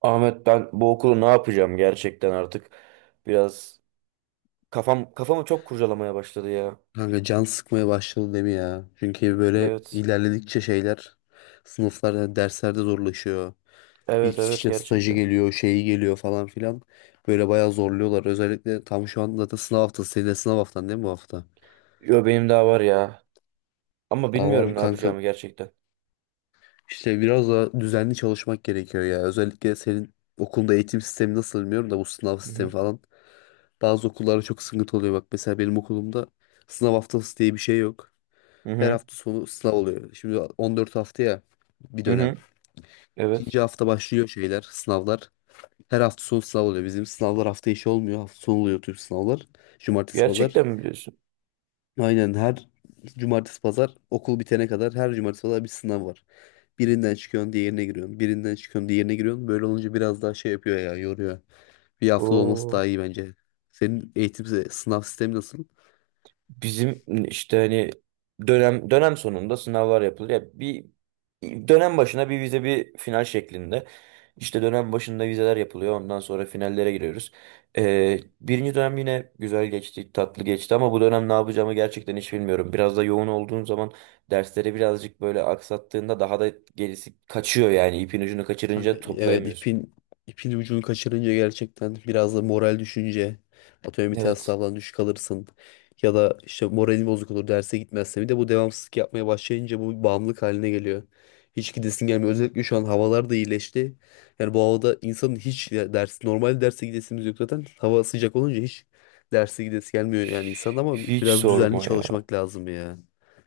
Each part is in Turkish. Ahmet, ben bu okulu ne yapacağım gerçekten artık biraz kafamı çok kurcalamaya başladı ya. Kanka can sıkmaya başladı değil mi ya? Çünkü böyle Evet. ilerledikçe şeyler sınıflarda, derslerde zorlaşıyor. Evet, Bir evet, işte stajı gerçekten. geliyor, şeyi geliyor falan filan. Böyle bayağı zorluyorlar. Özellikle tam şu anda zaten sınav haftası. Senin de sınav haftan değil mi bu hafta? Yo, benim daha var ya. Ama Daha var bilmiyorum mı ne kanka? yapacağımı gerçekten. İşte biraz da düzenli çalışmak gerekiyor ya. Özellikle senin okulda eğitim sistemi nasıl bilmiyorum da bu sınav Hı sistemi hı. falan. Bazı okullarda çok sıkıntı oluyor. Bak mesela benim okulumda sınav haftası diye bir şey yok. Hı Her hı. hafta sonu sınav oluyor. Şimdi 14 hafta ya bir Hı dönem. hı. Evet. İkinci hafta başlıyor şeyler, sınavlar. Her hafta sonu sınav oluyor. Bizim sınavlar hafta içi olmuyor. Hafta sonu oluyor tüm sınavlar. Cumartesi, pazar. Gerçekten mi biliyorsun? Aynen her cumartesi, pazar okul bitene kadar her cumartesi, pazar bir sınav var. Birinden çıkıyorsun, diğerine giriyorsun. Birinden çıkıyorsun, diğerine giriyorsun. Böyle olunca biraz daha şey yapıyor ya, yoruyor. Bir hafta olması Oo. daha iyi bence. Senin eğitim sınav sistemi nasıl? Bizim işte hani dönem sonunda sınavlar yapılır. Ya bir dönem başına bir vize bir final şeklinde. İşte dönem başında vizeler yapılıyor. Ondan sonra finallere giriyoruz. Birinci dönem yine güzel geçti, tatlı geçti ama bu dönem ne yapacağımı gerçekten hiç bilmiyorum. Biraz da yoğun olduğum zaman dersleri birazcık böyle aksattığında daha da gerisi kaçıyor yani ipin ucunu Kanka, kaçırınca evet, toplayamıyorsun. ipin ucunu kaçırınca gerçekten biraz da moral düşünce atıyorum bir test Evet. sınavdan düşük alırsın, ya da işte moralin bozuk olur derse gitmezse bir de bu devamsızlık yapmaya başlayınca bu bir bağımlılık haline geliyor. Hiç gidesin gelmiyor. Özellikle şu an havalar da iyileşti. Yani bu havada insanın hiç ya ders normal derse gidesimiz yok zaten. Hava sıcak olunca hiç derse gidesi gelmiyor yani insan, ama Hiç biraz düzenli sorma ya. çalışmak lazım ya.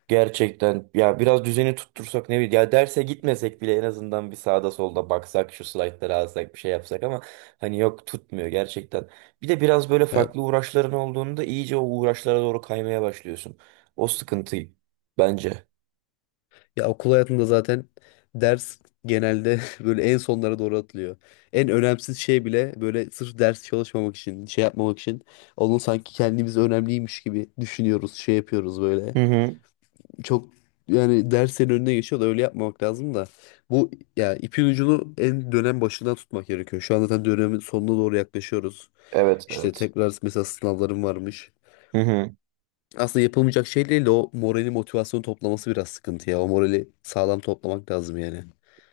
Gerçekten ya biraz düzeni tuttursak ne bileyim ya derse gitmesek bile en azından bir sağda solda baksak şu slaytları alsak bir şey yapsak ama hani yok tutmuyor gerçekten. Bir de biraz böyle Ya farklı uğraşların olduğunda iyice o uğraşlara doğru kaymaya başlıyorsun. O sıkıntı bence. Ya okul hayatında zaten ders genelde böyle en sonlara doğru atılıyor. En önemsiz şey bile böyle sırf ders çalışmamak için, şey yapmamak için onu sanki kendimiz önemliymiş gibi düşünüyoruz, şey yapıyoruz böyle. Hı hı. Çok yani derslerin önüne geçiyor da öyle yapmamak lazım da. Bu ya ipin ucunu en dönem başından tutmak gerekiyor. Şu an zaten dönemin sonuna doğru yaklaşıyoruz. Evet, İşte evet. tekrar mesela sınavlarım varmış. Hı hı. Aslında yapılmayacak şey değil de o morali motivasyonu toplaması biraz sıkıntı ya. O morali sağlam toplamak lazım yani.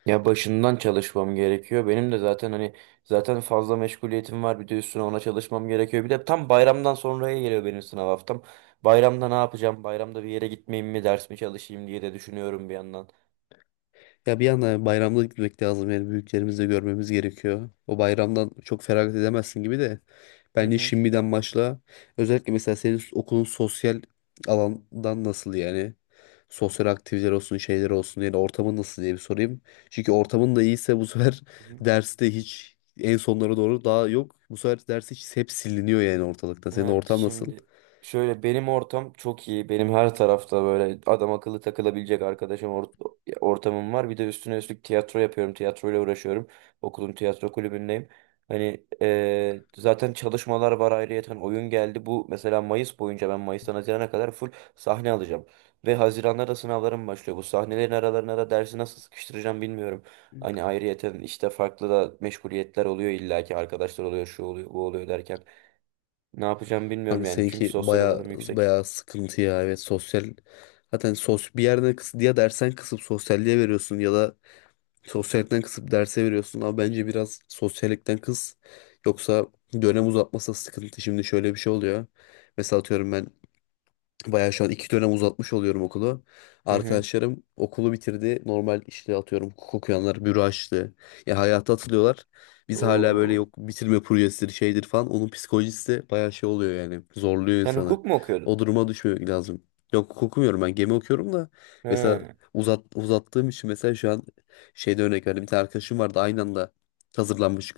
Ya başından çalışmam gerekiyor. Benim de zaten hani zaten fazla meşguliyetim var. Bir de üstüne ona çalışmam gerekiyor. Bir de tam bayramdan sonraya geliyor benim sınav haftam. Bayramda ne yapacağım? Bayramda bir yere gitmeyeyim mi, ders mi çalışayım diye de düşünüyorum bir yandan. Ya bir yandan bayramda gitmek lazım yani büyüklerimizi de görmemiz gerekiyor. O bayramdan çok feragat edemezsin gibi de. Hı Bence hı. şimdiden başla. Özellikle mesela senin okulun sosyal alandan nasıl yani? Sosyal aktiviteler olsun, şeyler olsun yani ortamın nasıl diye bir sorayım. Çünkü ortamın da iyiyse bu sefer Hı hı. derste hiç en sonlara doğru daha yok. Bu sefer ders hiç hep siliniyor yani ortalıkta. Senin Ha, ortam nasıl? şimdi şöyle benim ortam çok iyi. Benim her tarafta böyle adam akıllı takılabilecek arkadaşım ortamım var. Bir de üstüne üstlük tiyatro yapıyorum. Tiyatroyla uğraşıyorum. Okulun tiyatro kulübündeyim. Hani zaten çalışmalar var ayrıyeten. Hani oyun geldi. Bu mesela Mayıs boyunca ben Mayıs'tan Haziran'a kadar full sahne alacağım. Ve Haziran'da da sınavlarım başlıyor. Bu sahnelerin aralarına da dersi nasıl sıkıştıracağım bilmiyorum. Hani ayrıyeten işte farklı da meşguliyetler oluyor, illaki arkadaşlar oluyor, şu oluyor bu oluyor derken. Ne yapacağımı bilmiyorum Kanka yani. Çünkü seninki sosyal baya alanım yüksek. baya sıkıntı ya. Evet sosyal zaten sos bir yerden kıs ya dersen kısıp sosyalliğe veriyorsun ya da sosyallikten kısıp derse veriyorsun. Ama bence biraz sosyallikten kıs. Yoksa dönem uzatması da sıkıntı. Şimdi şöyle bir şey oluyor. Mesela atıyorum ben bayağı şu an iki dönem uzatmış oluyorum okulu. Hı hı. Arkadaşlarım okulu bitirdi. Normal işte atıyorum hukuk okuyanlar büro açtı. Ya hayata atılıyorlar. Biz hala böyle Oo. yok bitirme projesidir şeydir falan. Onun psikolojisi de bayağı şey oluyor yani. Zorluyor Sen insanı. hukuk mu okuyordun? O duruma düşmemek lazım. Yok hukuk okumuyorum, ben gemi okuyorum da. Hı Mesela uzattığım için mesela şu an şeyde örnek verdim. Bir tane arkadaşım vardı aynı anda hazırlanmış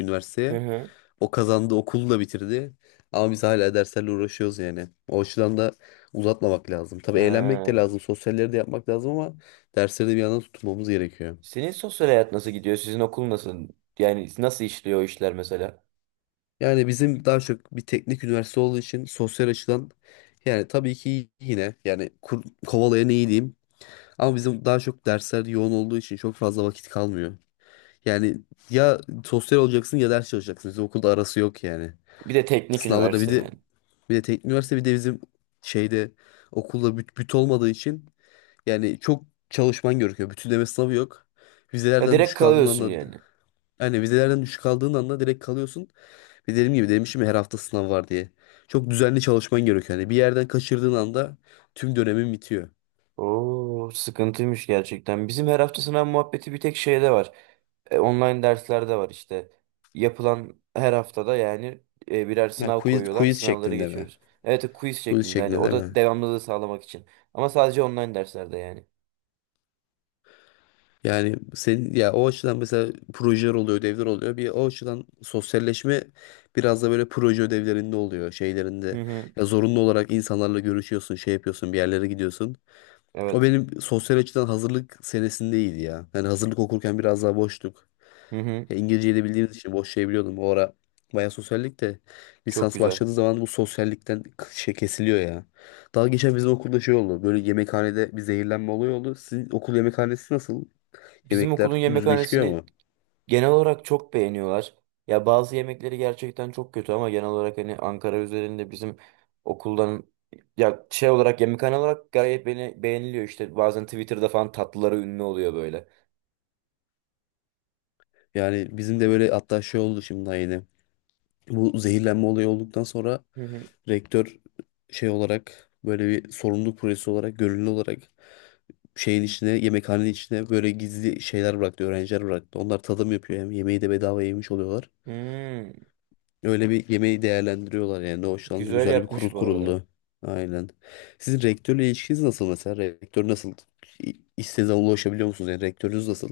hı. üniversiteye. Hı. O kazandı, okulu da bitirdi. Ama biz hala derslerle uğraşıyoruz yani. O açıdan da uzatmamak lazım. Tabii eğlenmek de Ha. lazım, sosyalleri de yapmak lazım ama dersleri de bir yandan tutmamız gerekiyor. Senin sosyal hayat nasıl gidiyor? Sizin okul nasıl? Yani nasıl işliyor o işler mesela? Yani bizim daha çok bir teknik üniversite olduğu için sosyal açıdan yani tabii ki yine yani kovalayan iyi diyeyim. Ama bizim daha çok dersler yoğun olduğu için çok fazla vakit kalmıyor. Yani ya sosyal olacaksın ya ders çalışacaksın. Bizim okulda arası yok yani. Bir de teknik Sınavlarda bir üniversite de yani. bir de teknik üniversite bir de bizim şeyde okulda büt olmadığı için yani çok çalışman gerekiyor. Bütünleme sınavı yok. Ya Vizelerden direkt düşük aldığın kalıyorsun anda yani. yani vizelerden düşük aldığın anda direkt kalıyorsun. Ve dediğim gibi demişim ya her hafta sınav var diye. Çok düzenli çalışman gerekiyor. Yani bir yerden kaçırdığın anda tüm dönemin bitiyor. Oo, sıkıntıymış gerçekten. Bizim her hafta sınav muhabbeti bir tek şeyde var. E, online dersler de var işte. Yapılan her haftada yani birer Yani sınav quiz, koyuyorlar. quiz Sınavları şeklinde mi? geçiyoruz. Evet, quiz Quiz şeklinde, hani şeklinde o değil da mi? devamlılığı sağlamak için. Ama sadece online derslerde yani. Yani senin ya o açıdan mesela projeler oluyor, ödevler oluyor. Bir o açıdan sosyalleşme biraz da böyle proje ödevlerinde oluyor, Hı şeylerinde. hı. Ya zorunlu olarak insanlarla görüşüyorsun, şey yapıyorsun, bir yerlere gidiyorsun. O Evet. benim sosyal açıdan hazırlık senesindeydi ya. Yani hazırlık okurken biraz daha boştuk. Hı hı. Ya İngilizceyi de bildiğimiz için boş şey biliyordum. O ara bayağı sosyallik de Çok lisans güzel. başladığı zaman bu sosyallikten şey kesiliyor ya. Daha geçen bizim okulda şey oldu. Böyle yemekhanede bir zehirlenme olayı oldu. Sizin okul yemekhanesi nasıl? Bizim Yemekler okulun düzgün çıkıyor yemekhanesini mu? genel olarak çok beğeniyorlar. Ya bazı yemekleri gerçekten çok kötü ama genel olarak hani Ankara üzerinde bizim okuldan, ya şey olarak, yemekhane olarak gayet beğeniliyor işte. Bazen Twitter'da falan tatlıları ünlü oluyor böyle. Yani bizim de böyle hatta şey oldu şimdi daha yeni. Bu zehirlenme olayı olduktan sonra Hı hı. rektör şey olarak böyle bir sorumluluk projesi olarak gönüllü olarak şeyin içine yemekhanenin içine böyle gizli şeyler bıraktı öğrenciler bıraktı. Onlar tadım yapıyor hem yemeği de bedava yemiş oluyorlar. Hmm. Öyle bir yemeği değerlendiriyorlar yani. Ne hoşlandı, Güzel güzel bir kurul yapmış bu arada. kuruldu. Aynen. Sizin rektörle ilişkiniz nasıl mesela? Rektör nasıl? İstediğiniz zaman ulaşabiliyor musunuz? Yani rektörünüz nasıl?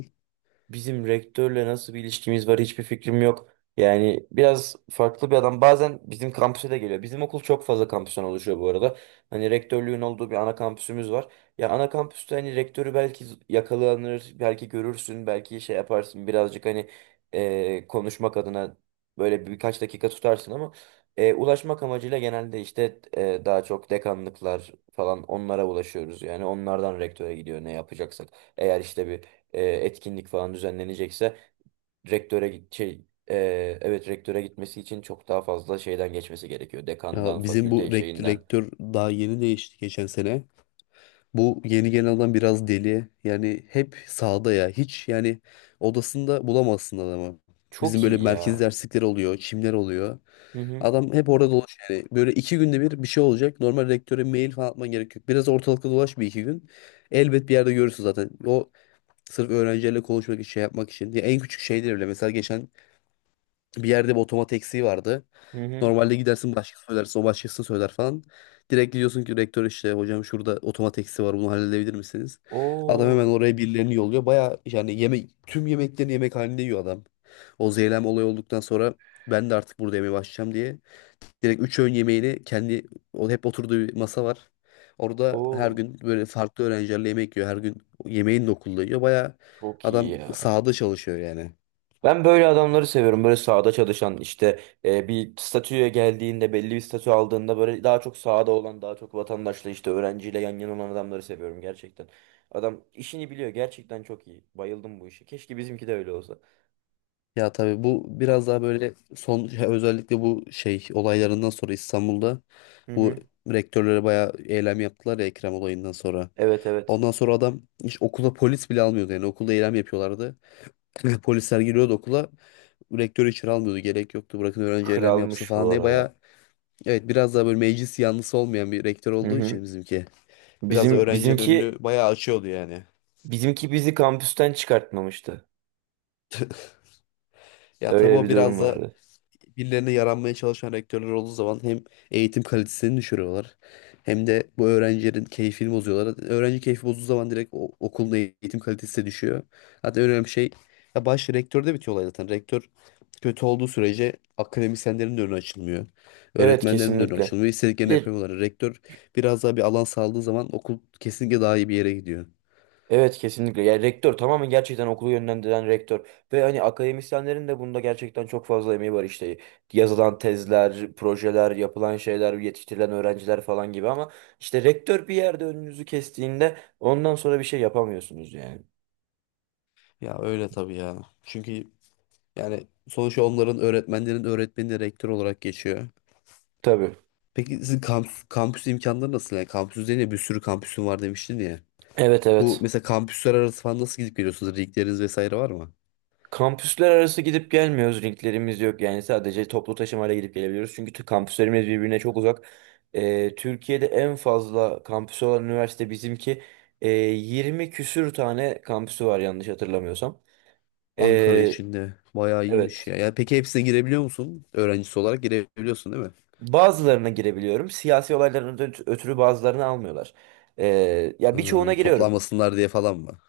Bizim rektörle nasıl bir ilişkimiz var hiçbir fikrim yok. Yani biraz farklı bir adam. Bazen bizim kampüse de geliyor. Bizim okul çok fazla kampüsten oluşuyor bu arada. Hani rektörlüğün olduğu bir ana kampüsümüz var. Ya ana kampüste hani rektörü belki yakalanır, belki görürsün, belki şey yaparsın. Birazcık hani konuşmak adına böyle birkaç dakika tutarsın ama ulaşmak amacıyla genelde işte daha çok dekanlıklar falan, onlara ulaşıyoruz. Yani onlardan rektöre gidiyor ne yapacaksak. Eğer işte bir etkinlik falan düzenlenecekse, rektöre git- şey e, evet, rektöre gitmesi için çok daha fazla şeyden geçmesi gerekiyor. Dekandan, Ya bizim bu fakülte rektör, şeyinden. rektör daha yeni değişti geçen sene. Bu yeni gelen adam biraz deli. Yani hep sağda ya. Hiç yani odasında bulamazsın adamı. Bizim Çok böyle iyi merkez ya. derslikleri oluyor, çimler oluyor. Hı hı. Adam hep orada dolaş yani. Böyle iki günde bir şey olacak. Normal rektöre mail falan atman gerek yok. Biraz ortalıkta dolaş bir iki gün. Elbet bir yerde görürsün zaten. O sırf öğrencilerle konuşmak için, şey yapmak için. Ya en küçük şeyler bile. Mesela geçen bir yerde bir otomat eksiği vardı. Hı hı. Normalde gidersin başkası söylerse o başkası söyler falan. Direkt diyorsun ki rektör işte hocam şurada otomat eksiği var bunu halledebilir misiniz? Adam hemen Oo, oraya birilerini yolluyor. Baya yani yemek tüm yemeklerini yemek halinde yiyor adam. O zeylem olayı olduktan sonra ben de artık burada yemeye başlayacağım diye. Direkt üç öğün yemeğini kendi o hep oturduğu masa var. Orada her oo, gün böyle farklı öğrencilerle yemek yiyor. Her gün yemeğini de okulda yiyor. Baya çok iyi adam ya. sahada çalışıyor yani. Ben böyle adamları seviyorum. Böyle sahada çalışan işte, bir statüye geldiğinde, belli bir statü aldığında böyle daha çok sahada olan, daha çok vatandaşla işte, öğrenciyle yan yana olan adamları seviyorum gerçekten. Adam işini biliyor. Gerçekten çok iyi. Bayıldım bu işe. Keşke bizimki de öyle olsa. Ya tabii bu biraz daha böyle son ya özellikle bu şey olaylarından sonra İstanbul'da Hı bu hı. rektörlere bayağı eylem yaptılar ya Ekrem olayından sonra. Evet, evet. Ondan sonra adam hiç okula polis bile almıyordu yani okulda eylem yapıyorlardı. Polisler giriyordu okula, rektörü içeri almıyordu, gerek yoktu bırakın öğrenci eylem yapsın Kralmış falan bu diye bayağı arada. evet biraz daha böyle meclis yanlısı olmayan bir rektör Hı olduğu hı. için bizimki biraz da Bizim öğrencinin önünü bizimki bayağı açıyordu yani. bizimki bizi kampüsten çıkartmamıştı. Ya tabii Öyle o bir durum biraz da vardı. birilerine yaranmaya çalışan rektörler olduğu zaman hem eğitim kalitesini düşürüyorlar hem de bu öğrencilerin keyfini bozuyorlar. Öğrenci keyfi bozduğu zaman direkt okulun eğitim kalitesi de düşüyor. Hatta en önemli şey ya baş rektörde bitiyor olay zaten. Rektör kötü olduğu sürece akademisyenlerin de önü açılmıyor. Evet, Öğretmenlerin de önü kesinlikle. açılmıyor. Bir İstediklerini de yapamıyorlar. Rektör biraz daha bir alan sağladığı zaman okul kesinlikle daha iyi bir yere gidiyor. evet, kesinlikle. Yani rektör tamamen gerçekten okulu yönlendiren rektör. Ve hani akademisyenlerin de bunda gerçekten çok fazla emeği var işte. Yazılan tezler, projeler, yapılan şeyler, yetiştirilen öğrenciler falan gibi ama işte rektör bir yerde önünüzü kestiğinde ondan sonra bir şey yapamıyorsunuz yani. Ya öyle tabii ya. Çünkü yani sonuçta onların öğretmenlerin öğretmeni de rektör olarak geçiyor. Tabii. Peki sizin kampüs imkanları nasıl? Yani kampüs üzerine bir sürü kampüsün var demiştin ya. Evet, Bu evet. mesela kampüsler arası falan nasıl gidip geliyorsunuz? Ligleriniz vesaire var mı? Kampüsler arası gidip gelmiyoruz. Linklerimiz yok. Yani sadece toplu taşımayla gidip gelebiliyoruz. Çünkü kampüslerimiz birbirine çok uzak. Türkiye'de en fazla kampüsü olan üniversite bizimki. 20 küsür tane kampüsü var yanlış hatırlamıyorsam. Ankara Ee, içinde bayağı iyiymiş evet. ya. Yani peki hepsine girebiliyor musun? Öğrencisi olarak girebiliyorsun değil mi? Bazılarına girebiliyorum. Siyasi olaylardan ötürü bazılarını almıyorlar. Ya birçoğuna giriyorum. Toplanmasınlar diye falan mı?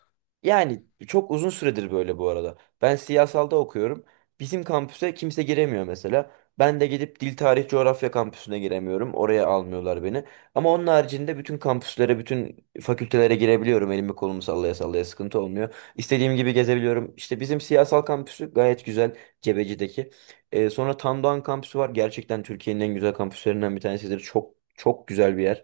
Yani çok uzun süredir böyle bu arada. Ben siyasalda okuyorum. Bizim kampüse kimse giremiyor mesela. Ben de gidip Dil Tarih Coğrafya kampüsüne giremiyorum. Oraya almıyorlar beni. Ama onun haricinde bütün kampüslere, bütün fakültelere girebiliyorum. Elimi kolumu sallaya sallaya, sıkıntı olmuyor. İstediğim gibi gezebiliyorum. İşte bizim siyasal kampüsü gayet güzel. Cebeci'deki. Sonra Tandoğan kampüsü var. Gerçekten Türkiye'nin en güzel kampüslerinden bir tanesidir. Çok çok güzel bir yer.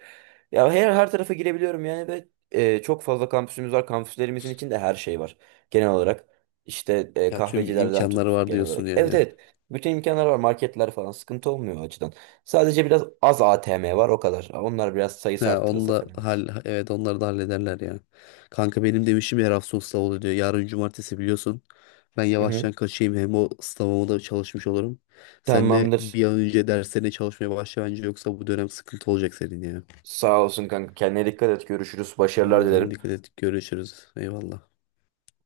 Ya her tarafa girebiliyorum yani ve çok fazla kampüsümüz var. Kampüslerimizin içinde her şey var. Genel olarak işte Ya tüm kahvecilerden tut, imkanları var genel diyorsun olarak. Evet, yani. evet. Bütün imkanlar var. Marketler falan sıkıntı olmuyor o açıdan. Sadece biraz az ATM var o kadar. Onlar biraz sayısı He, onu arttırılsa da falan. hal evet onları da hallederler ya. Kanka benim demişim işim her hafta sonu sınav oluyor diyor. Yarın cumartesi biliyorsun. Ben Hı hı. yavaştan kaçayım hem o sınavıma da çalışmış olurum. Sen de Tamamdır. bir an önce derslerine çalışmaya başla bence yoksa bu dönem sıkıntı olacak senin ya. Sağ olsun kanka. Kendine dikkat et. Görüşürüz. Başarılar Tamam sen dilerim. dikkat et, görüşürüz. Eyvallah.